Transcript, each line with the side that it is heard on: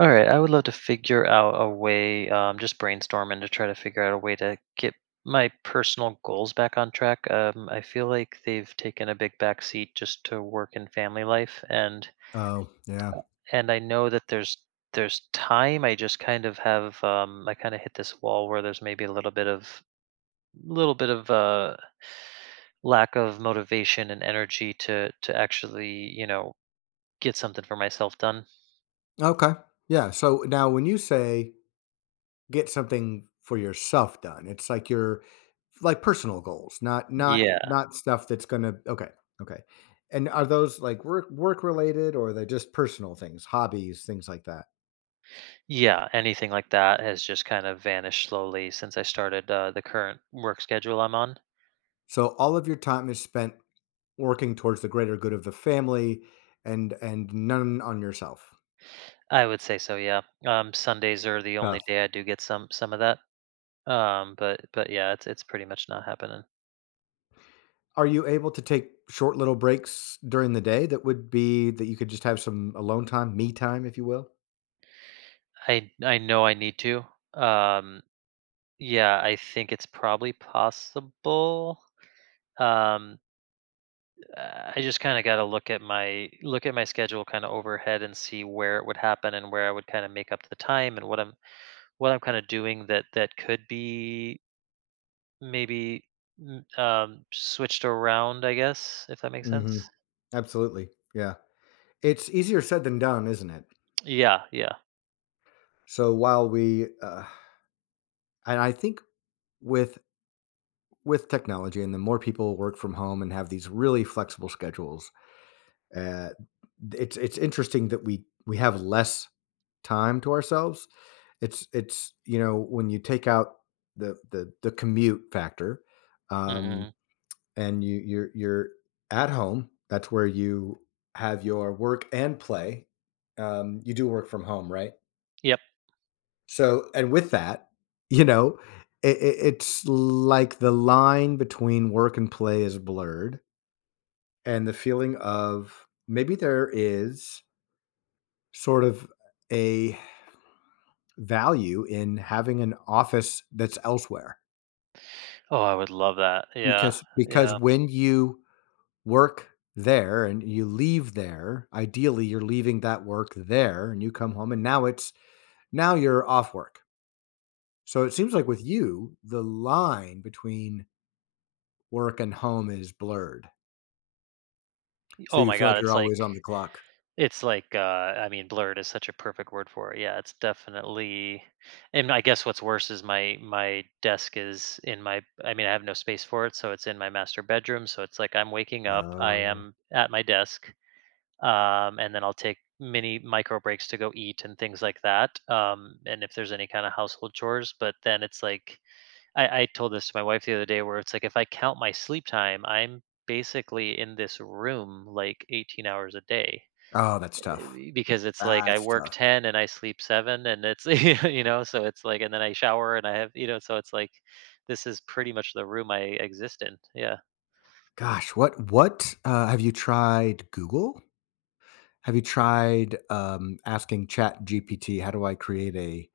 right: All right, I would love to figure out a way, just brainstorming to try to figure out a way to get my personal goals back on track. I feel like they've taken a big backseat just to work and family life, and
left: Oh, yeah.
right: and I know that there's time. I just kind of have I kind of hit this wall where there's maybe a little bit of lack of motivation and energy to actually get something for myself done.
left: Okay. Yeah. So now when you say get something for yourself done, it's like your like personal goals, not not
right: Yeah.
left: not stuff that's gonna okay, okay. And are those like work related, or are they just personal things, hobbies, things like that?
right: Yeah, anything like that has just kind of vanished slowly since I started the current work schedule I'm on.
left: So all of your time is spent working towards the greater good of the family, and none on yourself.
right: I would say so, yeah. Sundays are the only
left: Tough.
right: day I do get some of that. But yeah, it's pretty much not happening.
left: Are you able to take short little breaks during the day that would be that you could just have some alone time, me time, if you will?
right: I know I need to. Um, yeah, I think it's probably possible. Um, I just kind of got to look at my schedule kind of overhead and see where it would happen and where I would kind of make up the time and what I'm kind of doing that could be maybe, m switched around, I guess, if that makes sense?
left: Mhm. Absolutely. Yeah. It's easier said than done, isn't it?
right: Yeah, yeah.
left: So while we and I think with with technology and the more people work from home and have these really flexible schedules, uh, it's interesting that we have less time to ourselves. it's you know when you take out the commute factor, um,
right: Mhm.
left: and you're at home. That's where you have your work and play. You do work from home, right?
right: Yep.
left: So, and with that, you know, it's like the line between work and play is blurred, and the feeling of maybe there is sort of a value in having an office that's elsewhere,
right: Oh, I would love that. Yeah,
left: because
right: yeah.
left: when you work there and you leave there, ideally you're leaving that work there and you come home, and now it's now you're off work. So it seems like with you the line between work and home is blurred, so
right: Oh
left: you
right: my
left: feel
right: god,
left: like you're
right: it's
left: always
right: like
left: on the clock.
right: it's like, uh, I mean, blurred is such a perfect word for it. Yeah, it's definitely, and I guess what's worse is my desk is in my, I mean, I have no space for it, so it's in my master bedroom, so it's like I'm waking up, I
left: Oh.
right: am at my desk, and then I'll take mini micro breaks to go eat and things like that. And if there's any kind of household chores, but then it's like I told this to my wife the other day, where it's like if I count my sleep time, I'm basically in this room like 18 hours a day,
left: Oh, that's tough.
right: eh, because it's like I
left: That's
right: work
left: tough.
right: 10 and I sleep seven, and it's so it's like, and then I shower and I have, so it's like this is pretty much the room I exist in. Yeah.
left: Gosh, what have you tried Google? Have you tried, asking GPT, "How do I create a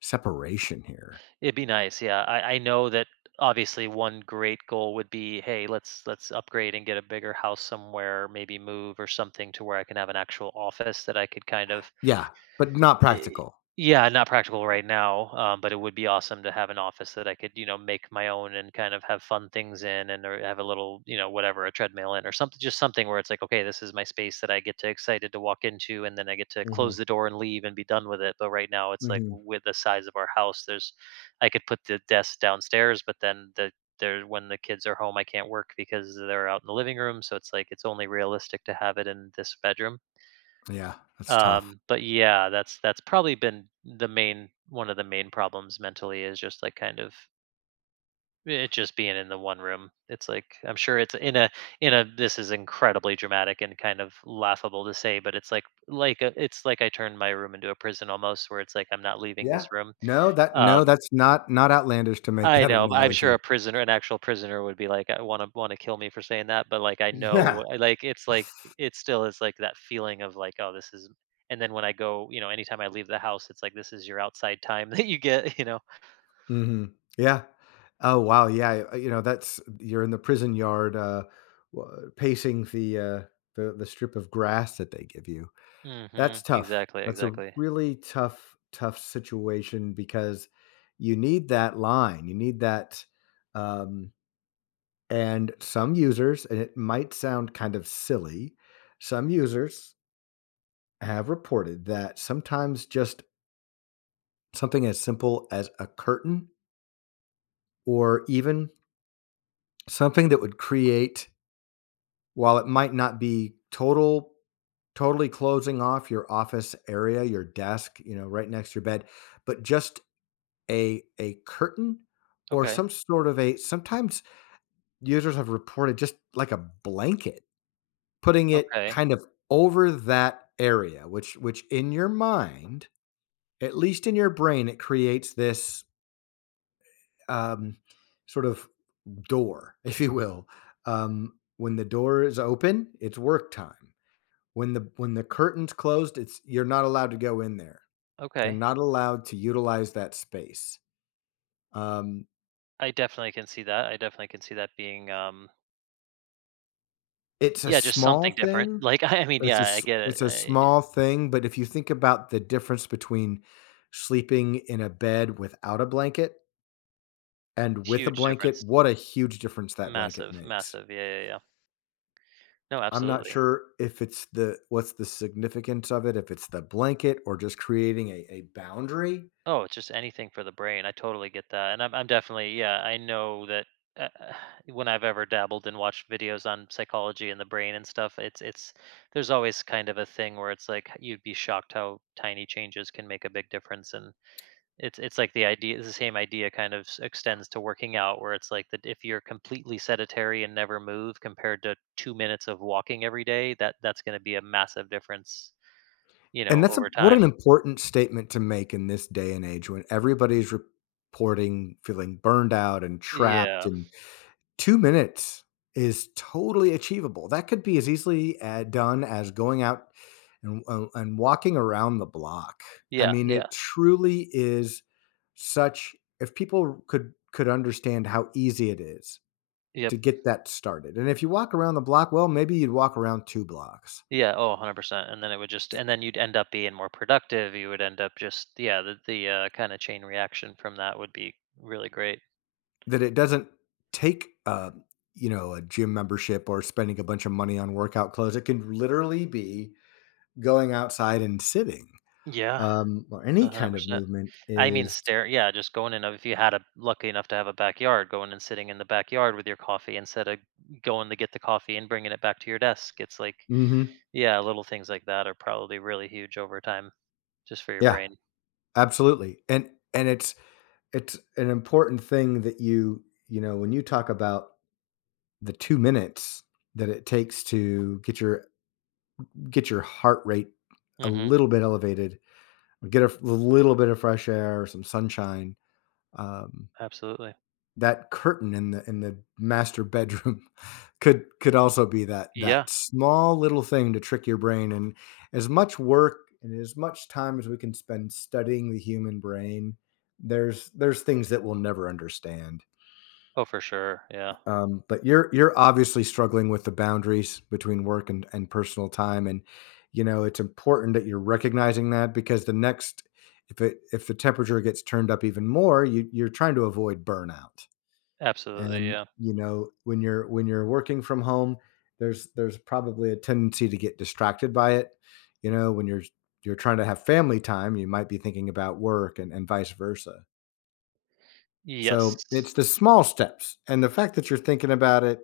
left: separation here?"
right: It'd be nice, yeah. I know that obviously one great goal would be, "Hey, let's upgrade and get a bigger house somewhere, maybe move or something to where I can have an actual office that I could kind of—"
left: Yeah, but not
right: Eh,
left: practical.
right: yeah, not practical right now, but it would be awesome to have an office that I could, you know, make my own and kind of have fun things in, and or have a little, you know, whatever, a treadmill in or something, just something where it's like, okay, this is my space that I get to excited to walk into and then I get to close
left: Mhm,
right: the door and leave and be done with it. But right now it's like
left: mhm.
right: with the size of our house, there's— I could put the desk downstairs, but then the— there when the kids are home I can't work because they're out in the living room. So it's like it's only realistic to have it in this bedroom.
left: Yeah, that's tough.
right: But yeah, that's probably been the main, one of the main problems mentally, is just like kind of it just being in the one room. It's like I'm sure it's in a— in a— this is incredibly dramatic and kind of laughable to say, but it's like a, it's like I turned my room into a prison almost where it's like I'm not leaving
left: Yeah.
right: this room.
left: No, that no,
right: Um
left: that's not outlandish to make
right: I
left: that
right: know, but I'm sure a
left: analogy.
right: prisoner an actual prisoner would be like, "I wanna kill me for saying that," but, like, I know, I like, it's like it still is, like, that feeling of, like, "Oh, this is—" and then when I go, you know, anytime I leave the house, it's like, this is your outside time that you get, you know?
left: Mhm. Yeah. Oh, wow, yeah, you know, that's you're in the prison yard, w pacing the, the strip of grass that they give you. That's
right: Mhm.
left: tough.
right: Exactly,
left: That's a
right: exactly.
left: really tough, tough situation because you need that line, you need that, um and some users, and it might sound kind of silly, some users have reported that sometimes just something as simple as a curtain, or even something that would create, while it might not be total totally closing off your office area, your desk, you know, right next to your bed, but just a curtain or
right: Okay,
left: some sort of a sometimes users have reported just like a blanket, putting it
right: okay,
left: kind of over that area, which in your mind, at least in your brain, it creates this um, sort of door, if you will. When the door is open, it's work time. When the curtain's closed, it's you're not allowed to go in there. You're
right: okay.
left: not allowed to utilize that space. Um,
right: I definitely can see that, I definitely can see that being,
left: it's a
right: yeah, just
left: small
right: something different.
left: thing.
right: Like, I mean, yeah, I get it.
left: It's a
right: I—
left: small thing, but if you think about the difference between sleeping in a bed without a blanket and with a
right: huge
left: blanket,
right: difference.
left: what a huge difference that blanket
right: Massive,
left: makes.
right: massive. Yeah, yeah, yeah. No,
left: I'm not
right: absolutely.
left: sure if it's the what's the significance of it, if it's the blanket or just creating a boundary.
right: Oh, it's just anything for the brain. I totally get that. And I'm definitely, yeah, I know that uh, uh, when I've ever dabbled and watched videos on psychology and the brain and stuff, it's, there's always kind of a thing where it's like you'd be shocked how tiny changes can make a big difference. And it's like the idea, the same idea kind of extends to working out where it's like that if you're completely sedentary and never move compared to 2 minutes of walking every day, that, that's going to be a massive difference, you know,
left: And that's a
right: over
left: what an
right: time.
left: important statement to make in this day and age when everybody's reporting feeling burned out and trapped,
right: Yeah.
left: and 2 minutes is totally achievable. That could be as easily, done as going out and walking around the block. I
right: Yeah.
left: mean,
right: Yeah.
left: it truly is such if people could understand how easy it is
right: Yeah.
left: to get that started, and if you walk around the block, well, maybe you'd walk around 2 blocks.
right: Yeah, oh, 100%, and then it would just— and then you'd end up being more productive, you would end up just— yeah, the kinda chain reaction from that would be really great.
left: That it doesn't take, you know, a gym membership or spending a bunch of money on workout clothes. It can literally be going outside and sitting,
right: Yeah,
left: or any kind of
right: 100%.
left: movement
right: I mean,
left: is
right: stare. Yeah, just going in, if you had a— lucky enough to have a backyard, going and sitting in the backyard with your coffee instead of going to get the coffee and bringing it back to your desk, it's like,
left: mhm.
right: yeah, little things like that are probably really huge over time just for your
left: Yeah,
right: brain.
left: absolutely. and it's an important thing that you know, when you talk about the 2 minutes that it takes to get your heart rate a
right: Mhm,
left: little bit elevated, get a f little bit of fresh air, some sunshine, um
right: absolutely.
left: that curtain in the master bedroom could also be that
right: Yeah.
left: that small little thing to trick your brain. And as much work and as much time as we can spend studying the human brain, there's things that we'll never understand.
right: Oh, for sure, yeah.
left: But you're obviously struggling with the boundaries between work and personal time and you know it's important that you're recognizing that, because the next if it if the temperature gets turned up even more you're trying to avoid burnout.
right: Absolutely,
left: And,
right: yeah.
left: you know, when you're working from home, there's probably a tendency to get distracted by it. You know, when you're trying to have family time, you might be thinking about work and vice versa. So
right: Yes.
left: it's the small steps. And the fact that you're thinking about it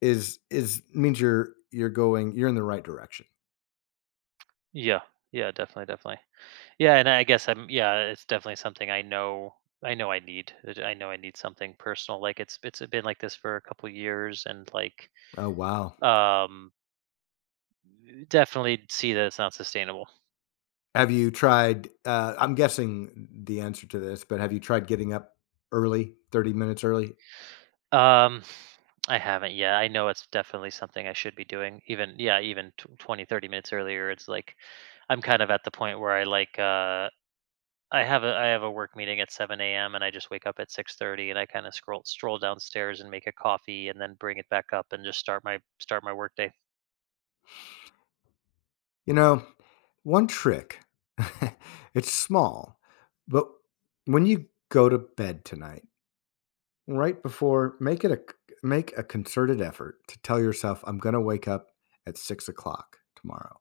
left: is means you're going you're in the right direction.
right: Yeah. Yeah, definitely, definitely. Yeah, and I guess I'm— yeah, it's definitely something I know I know I need. It— I know I need something personal. Like it's been like this for a couple years and like
left: Oh wow.
right: um definitely see that it's not sustainable.
left: Have you tried I'm guessing the answer to this, but have you tried getting up early, 30 minutes early?
right: Um I haven't yet. I know it's definitely something I should be doing. Even yeah, even tw 20 30 minutes earlier it's like I'm kind of at the point where I like I have a— I have a work meeting at 7 a.m., and I just wake up at 6:30, and I kinda scroll stroll downstairs and make a coffee and then bring it back up and just start my work day.
left: You know, one trick. It's small, but when you go to bed tonight, right before, make it a make a concerted effort to tell yourself, "I'm gonna wake up at 6 o'clock tomorrow,"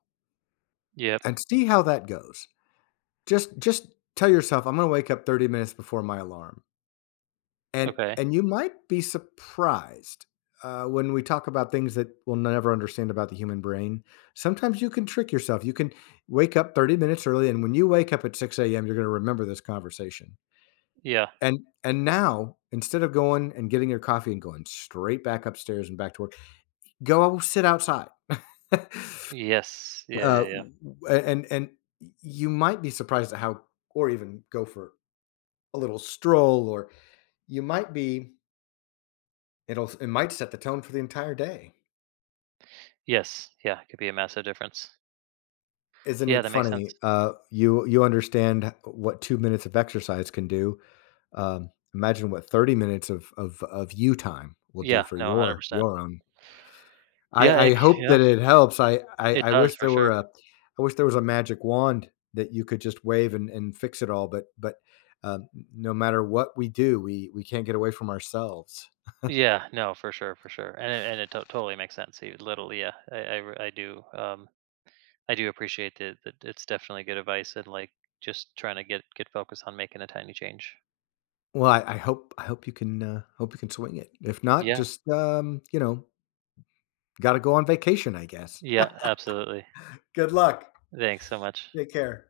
right: Yep.
left: and see how that goes. Just tell yourself, "I'm gonna wake up 30 minutes before my alarm." And
right: Okay.
left: and you might be surprised, when we talk about things that we'll never understand about the human brain, sometimes you can trick yourself. You can wake up 30 minutes early, and when you wake up at 6 a.m., you're gonna remember this conversation.
right: Yeah.
left: and now, instead of going and getting your coffee and going straight back upstairs and back to work, go sit outside.
right: Yes. Yeah, yeah,
left: Uh,
right: yeah.
left: and you might be surprised at how or even go for a little stroll, or you might be It'll it might set the tone for the entire day.
right: Yes. Yeah, it could be a massive difference.
left: Isn't
right: Yeah,
left: it
right: that makes
left: funny?
right: sense.
left: You you understand what 2 minutes of exercise can do. Imagine what 30 minutes of of you time will do
right: Yeah.
left: for
right: No, 100%.
left: your own. I hope
right: Yeah,
left: that it helps. I, I
right: it
left: I
right: does
left: wish
right: for
left: there were
right: sure.
left: a I wish there was a magic wand that you could just wave and fix it all. but um, no matter what we do, we can't get away from ourselves.
right: Yeah. No, for sure, and it to totally makes sense. You literally— yeah, re- I do, um I do appreciate that, that it's definitely good advice, and like just trying to get focused on making a tiny change.
left: Well, I hope I hope you can swing it. If not,
right: Yeah.
left: just you know got to go on vacation, I guess.
right: Yeah, absolutely.
left: Good luck.
right: Thanks so much.
left: Take care.